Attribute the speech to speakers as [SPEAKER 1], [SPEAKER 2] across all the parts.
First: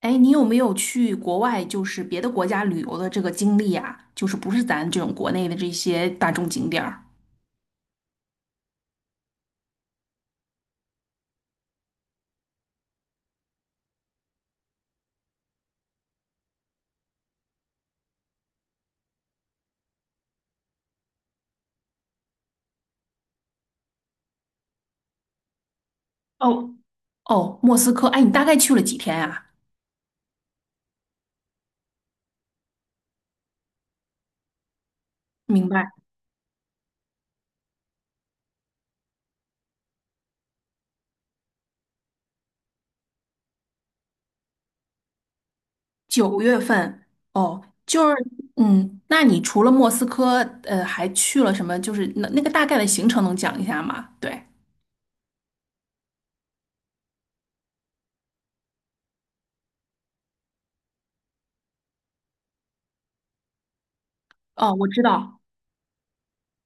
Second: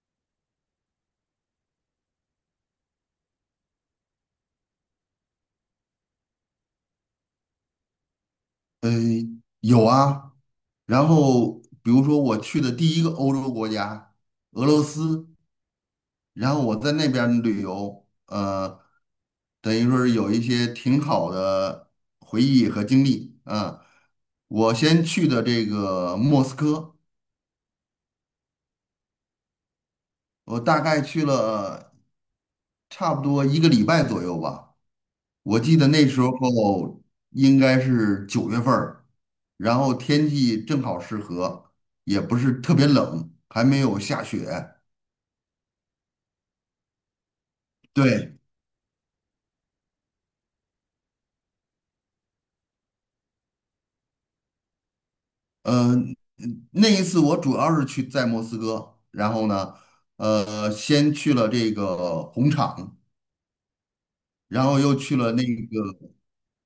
[SPEAKER 1] 哎，你有没有去国外，就是别的国家旅游的这个经历啊？就是不是咱这种国内的这些大众景点儿？
[SPEAKER 2] 呃，有啊。然后比如说我去的第一个欧洲国家俄罗斯，然后我在那边儿旅游，等于说是有一些挺好的回忆和经历啊。我先去的这个莫斯
[SPEAKER 1] 哦，
[SPEAKER 2] 科，
[SPEAKER 1] 哦，莫斯科，哎，你大概去了几天呀？
[SPEAKER 2] 我大概去了差不多一个礼拜左右吧。我
[SPEAKER 1] 明
[SPEAKER 2] 记
[SPEAKER 1] 白。
[SPEAKER 2] 得那时候应该是九月份儿，然后天气正好适合，也不是特别冷，还没有下雪。
[SPEAKER 1] 九月份。哦，就是，
[SPEAKER 2] 对，
[SPEAKER 1] 嗯，那你除了莫斯科，还去了什么？就是那个大概的行程能讲一下吗？对。
[SPEAKER 2] 嗯，那一次我主要是去在莫斯科，然后呢，先去了这个红场，然
[SPEAKER 1] 哦，
[SPEAKER 2] 后
[SPEAKER 1] 我
[SPEAKER 2] 又
[SPEAKER 1] 知
[SPEAKER 2] 去了
[SPEAKER 1] 道，
[SPEAKER 2] 那个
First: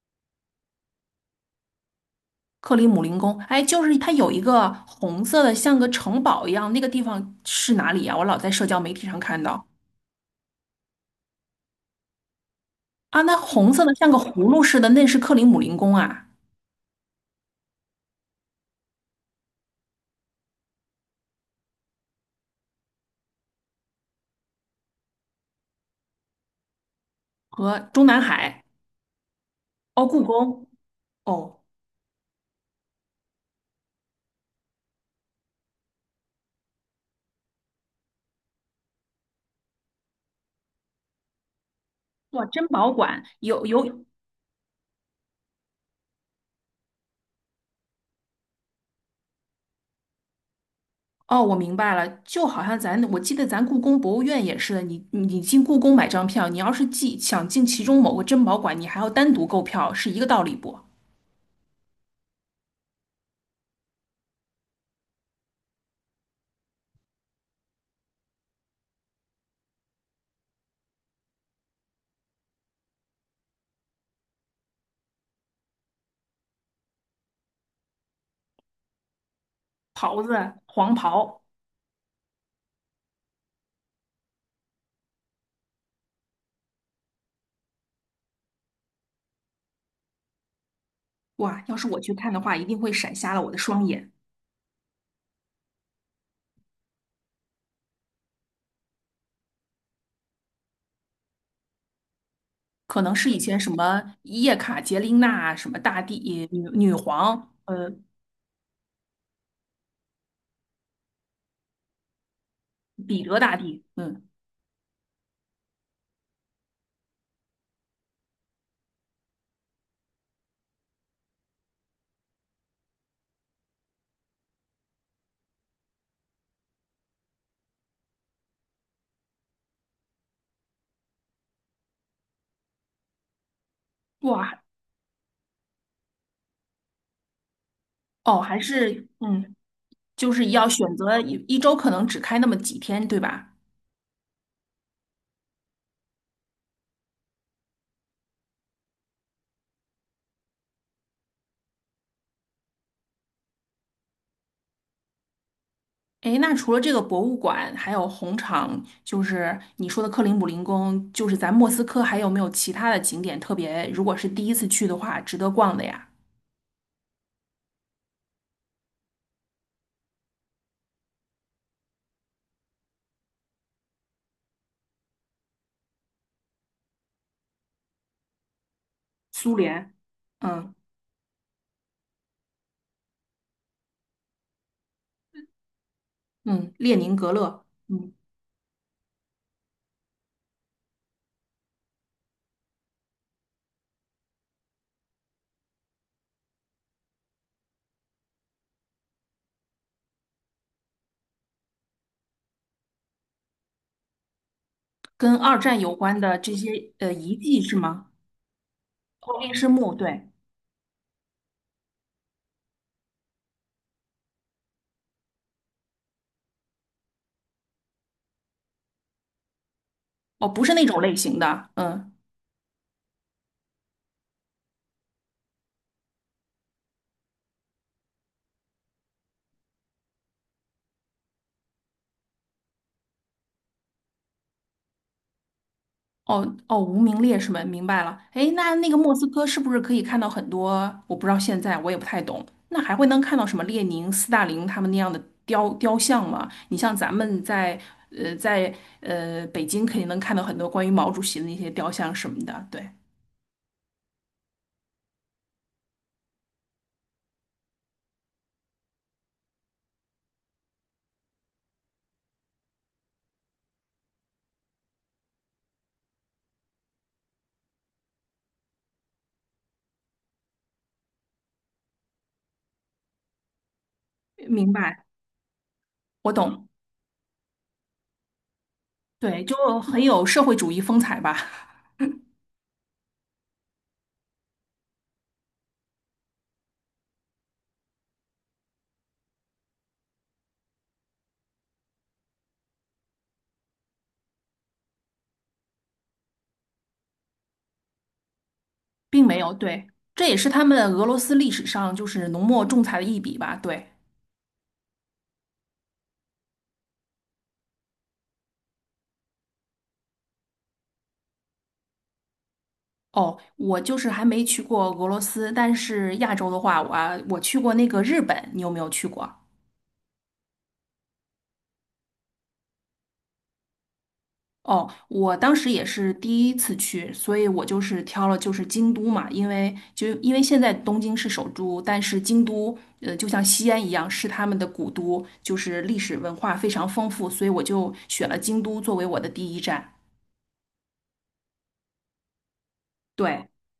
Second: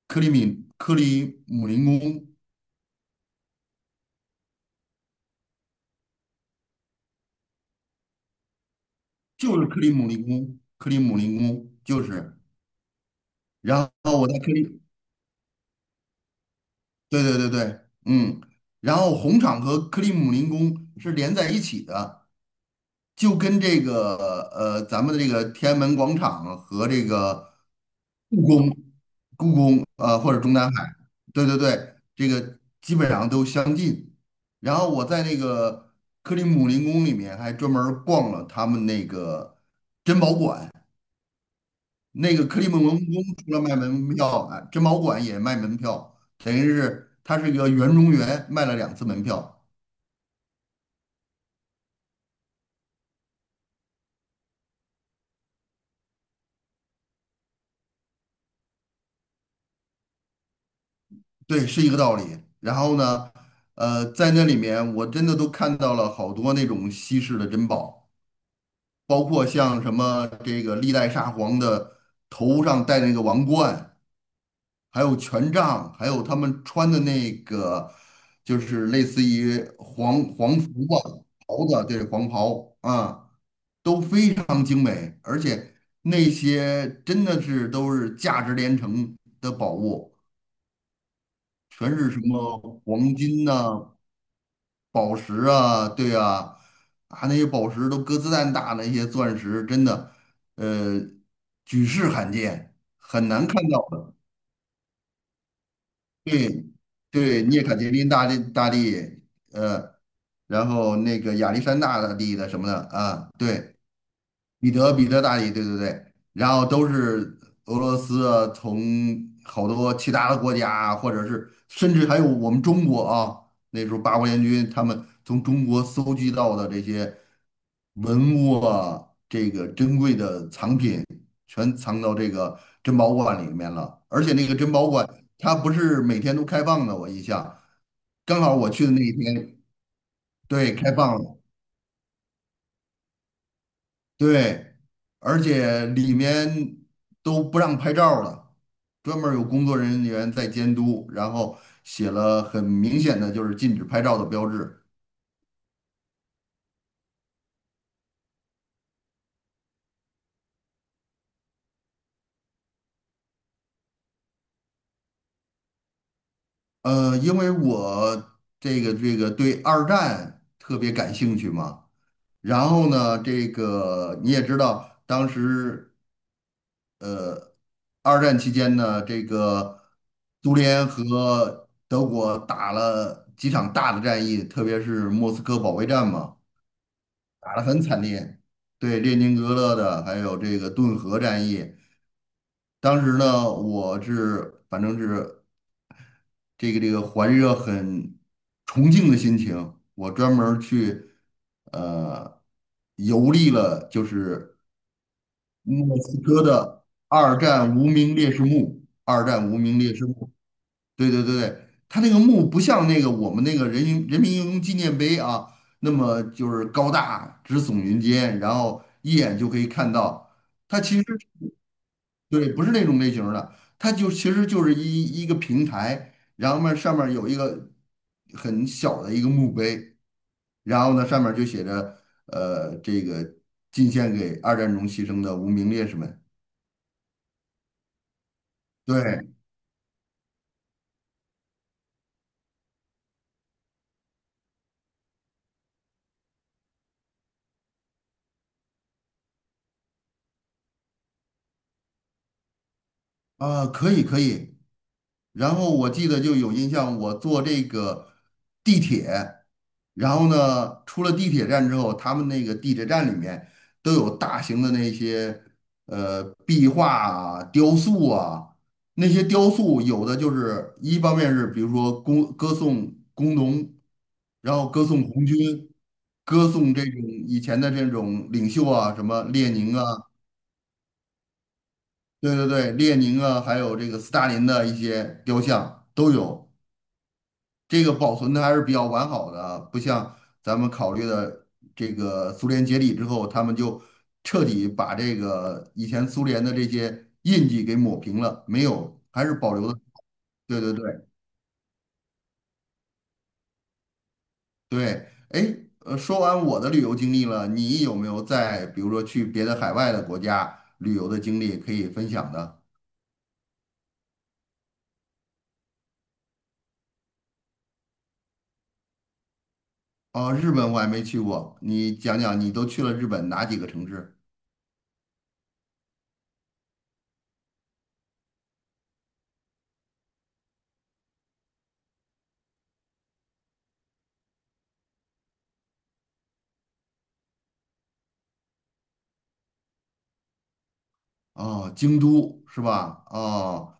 [SPEAKER 2] 克里姆林宫，
[SPEAKER 1] 克里姆林宫，哎，就是它有一个红色的，像个城堡一样，那个地方是哪里呀？我老在社交媒体上看
[SPEAKER 2] 就
[SPEAKER 1] 到。
[SPEAKER 2] 是克里姆林宫，克里姆林宫就是。
[SPEAKER 1] 啊，那红色
[SPEAKER 2] 然
[SPEAKER 1] 的像个
[SPEAKER 2] 后我在
[SPEAKER 1] 葫芦似的，那是克里姆林宫啊，
[SPEAKER 2] 对对对对，嗯，然后红场和克里姆林宫是连在一起的，就跟这个咱们的这个天安门广场和这个
[SPEAKER 1] 和中南
[SPEAKER 2] 故
[SPEAKER 1] 海。
[SPEAKER 2] 宫、故宫
[SPEAKER 1] 哦，
[SPEAKER 2] 呃
[SPEAKER 1] 故
[SPEAKER 2] 或者中
[SPEAKER 1] 宫。
[SPEAKER 2] 南海，对对
[SPEAKER 1] 哦。
[SPEAKER 2] 对，这个基本上都相近。然后我在那个克里姆林宫里面还专门儿逛了他们那个珍宝馆，那
[SPEAKER 1] 哇，
[SPEAKER 2] 个克
[SPEAKER 1] 珍
[SPEAKER 2] 里姆林
[SPEAKER 1] 宝馆
[SPEAKER 2] 宫除了
[SPEAKER 1] 有
[SPEAKER 2] 卖
[SPEAKER 1] 有
[SPEAKER 2] 门票啊，珍宝馆也卖门票，等于是它是一个园中园，卖了两次门票。
[SPEAKER 1] 哦，我明白了，就好像咱我记得咱故宫博物院也是的，你进故宫买张票，你要是进想进其中某个珍宝馆，你还要单独购票，是一个道理不？
[SPEAKER 2] 对，是一个道理。然后呢，在那里面我真的都看到了好多那种稀世的珍宝，包括像什么这个历代沙皇的头上戴那个王冠，还有权杖，还有他们穿的那个就是类似于
[SPEAKER 1] 袍
[SPEAKER 2] 皇
[SPEAKER 1] 子
[SPEAKER 2] 皇服
[SPEAKER 1] 黄
[SPEAKER 2] 吧，
[SPEAKER 1] 袍。
[SPEAKER 2] 袍子啊，对，皇袍啊，都非常精美，而且那些真的是都是价值连城的宝物。
[SPEAKER 1] 哇，要是
[SPEAKER 2] 全
[SPEAKER 1] 我
[SPEAKER 2] 是
[SPEAKER 1] 去
[SPEAKER 2] 什
[SPEAKER 1] 看的话，
[SPEAKER 2] 么
[SPEAKER 1] 一定会闪
[SPEAKER 2] 黄
[SPEAKER 1] 瞎了
[SPEAKER 2] 金
[SPEAKER 1] 我的双
[SPEAKER 2] 呐、
[SPEAKER 1] 眼。
[SPEAKER 2] 宝石啊，对啊，啊那些宝石都鸽子蛋大，那些钻石真的，呃，举世罕见，
[SPEAKER 1] 可能
[SPEAKER 2] 很
[SPEAKER 1] 是以
[SPEAKER 2] 难看
[SPEAKER 1] 前什
[SPEAKER 2] 到的。
[SPEAKER 1] 么叶卡捷琳娜啊、什么大帝、
[SPEAKER 2] 对，
[SPEAKER 1] 女女
[SPEAKER 2] 对，
[SPEAKER 1] 皇，
[SPEAKER 2] 涅卡捷琳大帝大帝，呃，然后那个亚历山大大帝的什么的
[SPEAKER 1] 彼
[SPEAKER 2] 啊，
[SPEAKER 1] 得大
[SPEAKER 2] 对。
[SPEAKER 1] 帝，嗯。
[SPEAKER 2] 彼得大帝，对对对，然后都是俄罗斯啊从好多其他的国家啊或者是甚至还有我们中国啊，那时候八国联军他们从中国搜集到的这些文物啊，这个珍贵的藏品，全藏到这个珍宝馆里面了。而且那个
[SPEAKER 1] 哇。
[SPEAKER 2] 珍宝馆它不是每天都开放的，我印象，
[SPEAKER 1] 哦，
[SPEAKER 2] 刚好
[SPEAKER 1] 还
[SPEAKER 2] 我去的那
[SPEAKER 1] 是
[SPEAKER 2] 一
[SPEAKER 1] 嗯，
[SPEAKER 2] 天，
[SPEAKER 1] 就是要
[SPEAKER 2] 对，开
[SPEAKER 1] 选
[SPEAKER 2] 放
[SPEAKER 1] 择一
[SPEAKER 2] 了。
[SPEAKER 1] 一周可能只开那么几天，对吧？
[SPEAKER 2] 对，而且里面都不让拍照了，专门儿有工作人员在监督，然后写了很明显的就是禁止拍照的标志。
[SPEAKER 1] 诶，那除了这个博物馆，还有红场，就是你说的克林姆林宫，就是咱莫斯科还有没有其他的景点特别？如果是第一次去的话，值得逛的呀？
[SPEAKER 2] 因为我这个对二战特别感兴趣嘛，然后呢，这个你也知道，当时二战期间呢，这
[SPEAKER 1] 苏
[SPEAKER 2] 个
[SPEAKER 1] 联，
[SPEAKER 2] 苏
[SPEAKER 1] 嗯。
[SPEAKER 2] 联和德国打了几场大的战役，特别是莫斯科保卫战嘛。
[SPEAKER 1] 嗯，列宁格
[SPEAKER 2] 打得
[SPEAKER 1] 勒，
[SPEAKER 2] 很惨
[SPEAKER 1] 嗯，
[SPEAKER 2] 烈，对列宁格勒的，还有这个顿河战役，当时呢，我是反正是这个怀着很崇敬的心情，我专门儿去呃游历了，就是
[SPEAKER 1] 跟二战有
[SPEAKER 2] 莫
[SPEAKER 1] 关
[SPEAKER 2] 斯
[SPEAKER 1] 的
[SPEAKER 2] 科
[SPEAKER 1] 这
[SPEAKER 2] 的
[SPEAKER 1] 些遗
[SPEAKER 2] 二
[SPEAKER 1] 迹
[SPEAKER 2] 战
[SPEAKER 1] 是
[SPEAKER 2] 无
[SPEAKER 1] 吗？
[SPEAKER 2] 名烈士墓，二
[SPEAKER 1] 哦，
[SPEAKER 2] 战
[SPEAKER 1] 烈
[SPEAKER 2] 无
[SPEAKER 1] 士
[SPEAKER 2] 名
[SPEAKER 1] 墓，
[SPEAKER 2] 烈士
[SPEAKER 1] 对。
[SPEAKER 2] 墓。对对对对，它那个墓不像那个我们那个人民英雄纪念碑啊，那么就是高大直耸云间，然后一眼就可以看到。
[SPEAKER 1] 哦，不是
[SPEAKER 2] 它
[SPEAKER 1] 那
[SPEAKER 2] 其
[SPEAKER 1] 种
[SPEAKER 2] 实
[SPEAKER 1] 类型的，嗯。
[SPEAKER 2] 对，不是那种类型儿的，它就其实就是一个平台，然后面上面有一个很小的一个墓碑，然后呢上面就写着这个进献给二战中牺牲的无名烈士们。
[SPEAKER 1] 哦哦，无名烈士们，明白了。哎，那那个莫
[SPEAKER 2] 对
[SPEAKER 1] 斯科是不是可以看到很多？我不知道现在我也不太懂。那还会能看到什么列宁、斯大林他们那样的雕像吗？你像咱们在呃在北京肯定能看到很多关于毛主席的那些雕像什么的。对。
[SPEAKER 2] 啊，可以可以，然后我记得就有印象，我坐这个地铁，然后呢，出了地铁站之后，他们那个地铁站里面都有大型的那些壁画啊、雕塑啊，那些雕塑有的就是一方面是比如说歌颂工农，然后
[SPEAKER 1] 明
[SPEAKER 2] 歌颂
[SPEAKER 1] 白。
[SPEAKER 2] 红军，
[SPEAKER 1] 我
[SPEAKER 2] 歌
[SPEAKER 1] 懂。
[SPEAKER 2] 颂这种以前的这种领袖啊，什么
[SPEAKER 1] 对，
[SPEAKER 2] 列
[SPEAKER 1] 就
[SPEAKER 2] 宁啊，
[SPEAKER 1] 很有社会主义风采吧。
[SPEAKER 2] 对对对，列宁啊，还有这个斯大林的一些雕像都有。这个保存的还是比较完好的啊，不像咱们考虑的这个苏联解体之后，他们就彻底把这个以前苏联的这些印记给抹平了，没有，还
[SPEAKER 1] 并
[SPEAKER 2] 是
[SPEAKER 1] 没有。
[SPEAKER 2] 保留的。
[SPEAKER 1] 对，这也是
[SPEAKER 2] 对
[SPEAKER 1] 他
[SPEAKER 2] 对对
[SPEAKER 1] 们俄罗斯历史上就是浓墨重彩的一笔吧。对。
[SPEAKER 2] 对，哎，说完我的旅游经历了，你有没有在比如说去别的海外的国家旅游的经历可以分享的？
[SPEAKER 1] 哦，我就是还没去过俄罗斯，但是亚洲的话，我去过那个日本，你有没有去过？
[SPEAKER 2] 哦，日本我还没去过，你讲讲你都去了日本哪几个城市？
[SPEAKER 1] 哦，我当时也是第一次去，所以我就是挑了就是京都嘛，因为因为现在东京是首都，但是京都就像西安一样是他们的古都，就是历史文化非常丰富，所以我就选了京都作为我的第一站。
[SPEAKER 2] 哦，京都是吧？
[SPEAKER 1] 对，
[SPEAKER 2] 哦。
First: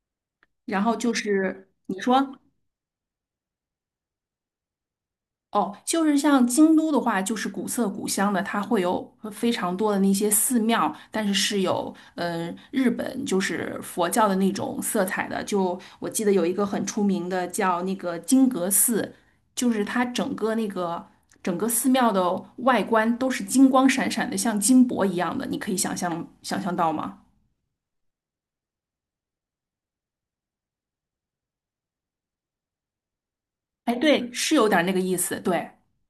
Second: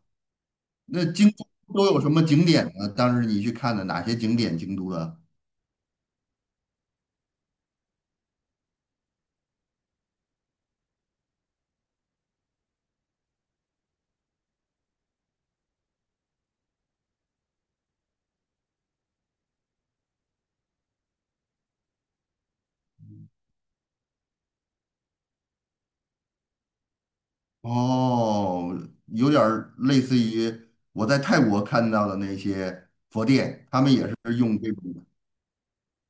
[SPEAKER 1] 然后
[SPEAKER 2] 那
[SPEAKER 1] 就
[SPEAKER 2] 京都
[SPEAKER 1] 是
[SPEAKER 2] 都
[SPEAKER 1] 你
[SPEAKER 2] 有什么
[SPEAKER 1] 说。
[SPEAKER 2] 景点呢？当时你去看的哪些景点？京都的
[SPEAKER 1] 哦，就是像京都的话，就是古色古香的，它会有非常多的那些寺庙，但是是有嗯、日本就是佛教的那种色彩的。就我记得有一个很出名的叫那个金阁寺，就是它整个那个整个寺庙的外观都是金光闪闪的，像金箔一样的，你可以想象到吗？
[SPEAKER 2] 哦，有点儿类似于我在泰国看到的那些佛殿，他们
[SPEAKER 1] 哎，
[SPEAKER 2] 也
[SPEAKER 1] 对，
[SPEAKER 2] 是
[SPEAKER 1] 是
[SPEAKER 2] 用
[SPEAKER 1] 有
[SPEAKER 2] 这
[SPEAKER 1] 点儿那个
[SPEAKER 2] 种
[SPEAKER 1] 意思，对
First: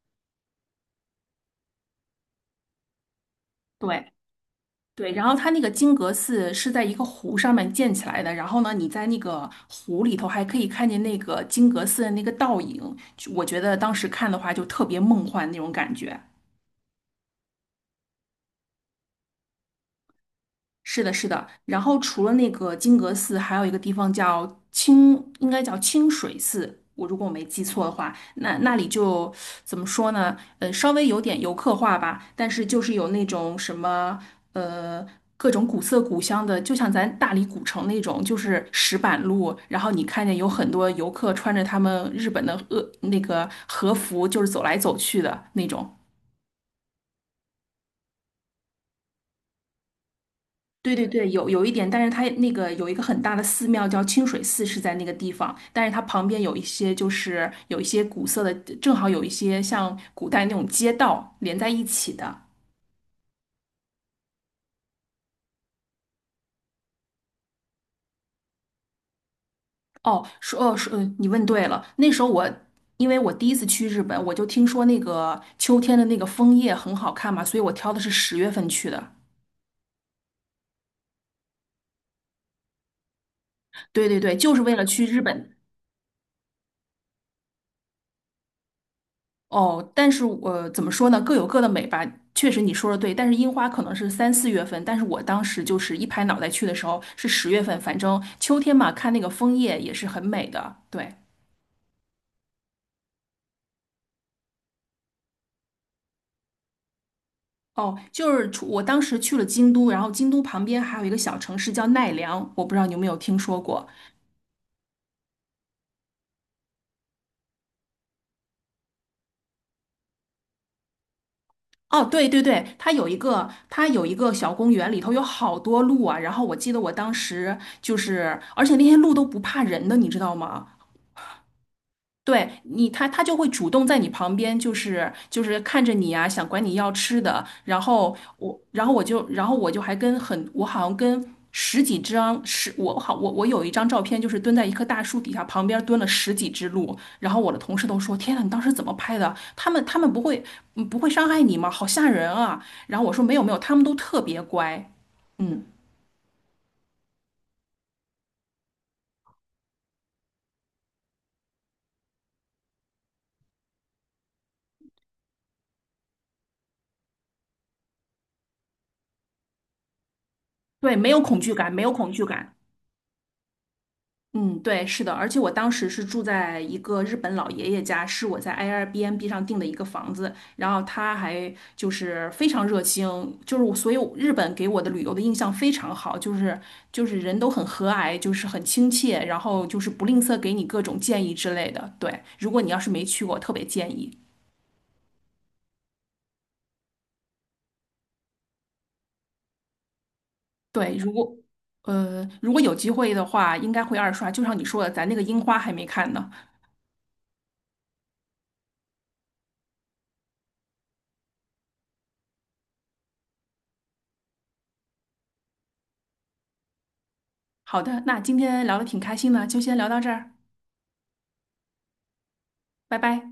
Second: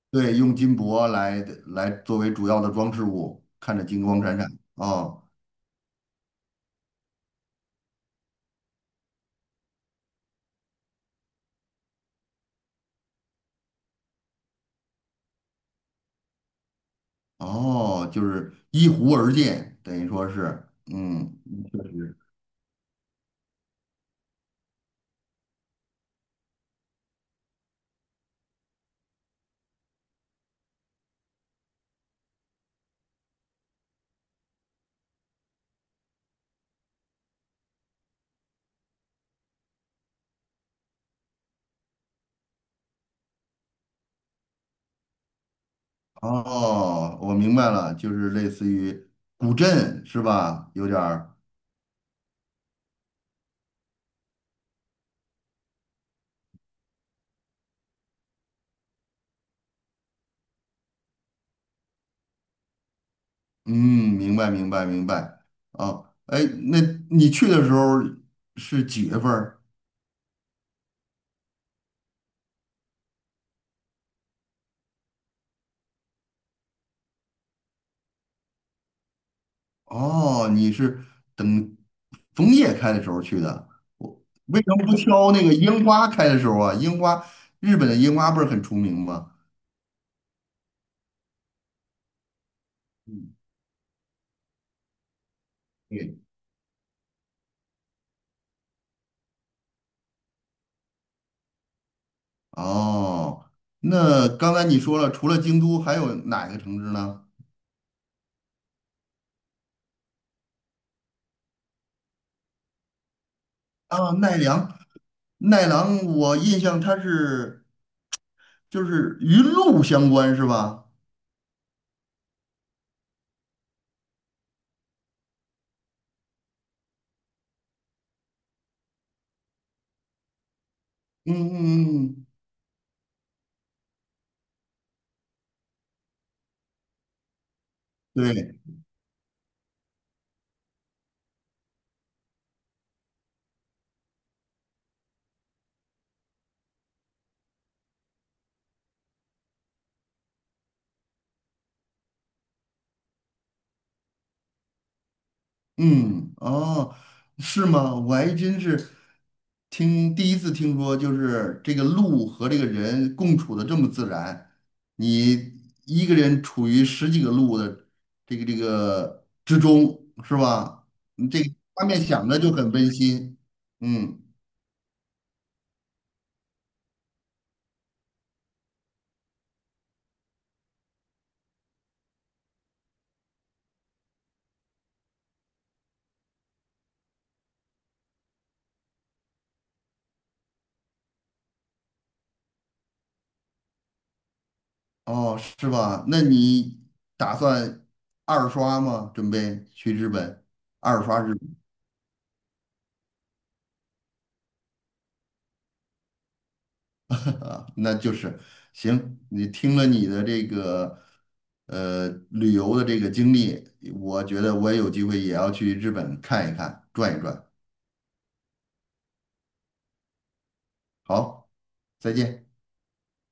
[SPEAKER 2] 对用金箔来作为主要的装饰物，看着金
[SPEAKER 1] 对。
[SPEAKER 2] 光闪闪。
[SPEAKER 1] 对，
[SPEAKER 2] 哦
[SPEAKER 1] 然后它那个金阁寺是在一个湖上面建起来的，然后呢，你在那个湖里头还可以看见那个金阁寺的那个倒影，就我觉得当时看的话就特别梦幻那种感觉。
[SPEAKER 2] 哦，就是依湖而建，等于说是，
[SPEAKER 1] 是的，是
[SPEAKER 2] 嗯，
[SPEAKER 1] 的。
[SPEAKER 2] 确
[SPEAKER 1] 然后
[SPEAKER 2] 实。
[SPEAKER 1] 除了那个金阁寺，还有一个地方叫清，应该叫清水寺。我如果我没记错的话，那那里就怎么说呢？稍微有点游客化吧，但是就是有那种什么呃各种古色古香的，就像咱大理古城那种，就是石板路。然后你看见有很多游客穿着他们日本的那个和服，就是走来走去的那种。
[SPEAKER 2] 哦，我明白了，就是类似于古镇是吧？有
[SPEAKER 1] 对
[SPEAKER 2] 点
[SPEAKER 1] 对对，
[SPEAKER 2] 儿。
[SPEAKER 1] 有有一点，但是它那个有一个很大的寺庙叫清水寺，是在那个地方，但是它旁边有一些就是有一些古色的，正好有一些像古代那种街道连在一起的。
[SPEAKER 2] 嗯，明白明白明白。哦，哎，那你去的时候是几月份儿？
[SPEAKER 1] 哦，说哦说，你问对了，那时候我因为我第一次去日本，我就听说那个秋天的那个枫叶很好看嘛，所以我挑的是十月份去的。
[SPEAKER 2] 哦，你是等枫叶开的时候去的。
[SPEAKER 1] 对
[SPEAKER 2] 我
[SPEAKER 1] 对对，就是
[SPEAKER 2] 为什
[SPEAKER 1] 为了
[SPEAKER 2] 么不
[SPEAKER 1] 去日
[SPEAKER 2] 挑那个
[SPEAKER 1] 本。
[SPEAKER 2] 樱花开的时候啊？樱花，日本的樱花不是很出名吗？
[SPEAKER 1] 哦，但是我怎么说呢？各有各的美吧。确实你说的对，但
[SPEAKER 2] 嗯，
[SPEAKER 1] 是樱花可能是三四月份，但是我当时就是一
[SPEAKER 2] 对。
[SPEAKER 1] 拍脑袋去的时候是十月份，反正秋天嘛，看那个枫叶也是很美的。对。
[SPEAKER 2] 哦，那刚才你说了，除了京都，还有哪个城市呢？
[SPEAKER 1] 哦，就是除我当时去了京都，然后京都旁边还有一个小城市叫奈良，我不知道你有没有听说过。
[SPEAKER 2] 啊，奈良，奈良，我印象它是就是与鹿相关是吧？
[SPEAKER 1] 哦，对对对，它有一个，它有一个小公园，里头有好多鹿啊。然后我记得我当时就是，而且那些鹿都不怕人的，你知道吗？
[SPEAKER 2] 嗯嗯嗯，嗯
[SPEAKER 1] 对你，他就会主动在你旁边，就是看着你啊，想管你要吃的。然后
[SPEAKER 2] 对。
[SPEAKER 1] 我，然后我就，然后我就还跟很，我好像跟十几张十，我好我我有一张照片，就是蹲在一棵大树底下，旁边蹲了十几只鹿。然后我的同事都说："天呐，你当时怎么拍的？他们不会不会伤害你吗？好吓人啊！"然后我说："没有没有，他们都特别乖，嗯，
[SPEAKER 2] 嗯，哦，是吗？我还真是第一次听说，就是这个鹿和这个人共处的这么自然。你一个人处于十几个鹿的这个之中，是吧？
[SPEAKER 1] 对，没有
[SPEAKER 2] 你
[SPEAKER 1] 恐
[SPEAKER 2] 这个
[SPEAKER 1] 惧感，没
[SPEAKER 2] 画
[SPEAKER 1] 有
[SPEAKER 2] 面
[SPEAKER 1] 恐惧
[SPEAKER 2] 想着就
[SPEAKER 1] 感。"
[SPEAKER 2] 很温馨。嗯，
[SPEAKER 1] 嗯，对，是的，而且我当时是住在一个日本老爷爷家，是我在 Airbnb 上订的一个房子，然后他还就是非常热情，就是我，所以我日本给我的旅游的印象非常好，就是就是人都很和蔼，就是很亲切，然后就是不吝啬给你各种建议之类的。对，如果你要是没去过，特别建议。
[SPEAKER 2] 哦，是吧？那你打算二刷吗？准备去日本
[SPEAKER 1] 对，
[SPEAKER 2] 二
[SPEAKER 1] 如
[SPEAKER 2] 刷日
[SPEAKER 1] 果
[SPEAKER 2] 本？
[SPEAKER 1] 如果有机会的话，应该会二刷，就像你说的，咱那个樱花还没看呢。
[SPEAKER 2] 啊，那就是行。你听了你的这个旅游的这个经历，我觉得我也有机会也要去日本看一看，转一转。
[SPEAKER 1] 好的，那今天聊的挺开心的，就先聊到这儿，
[SPEAKER 2] 好，再见。
[SPEAKER 1] 拜拜。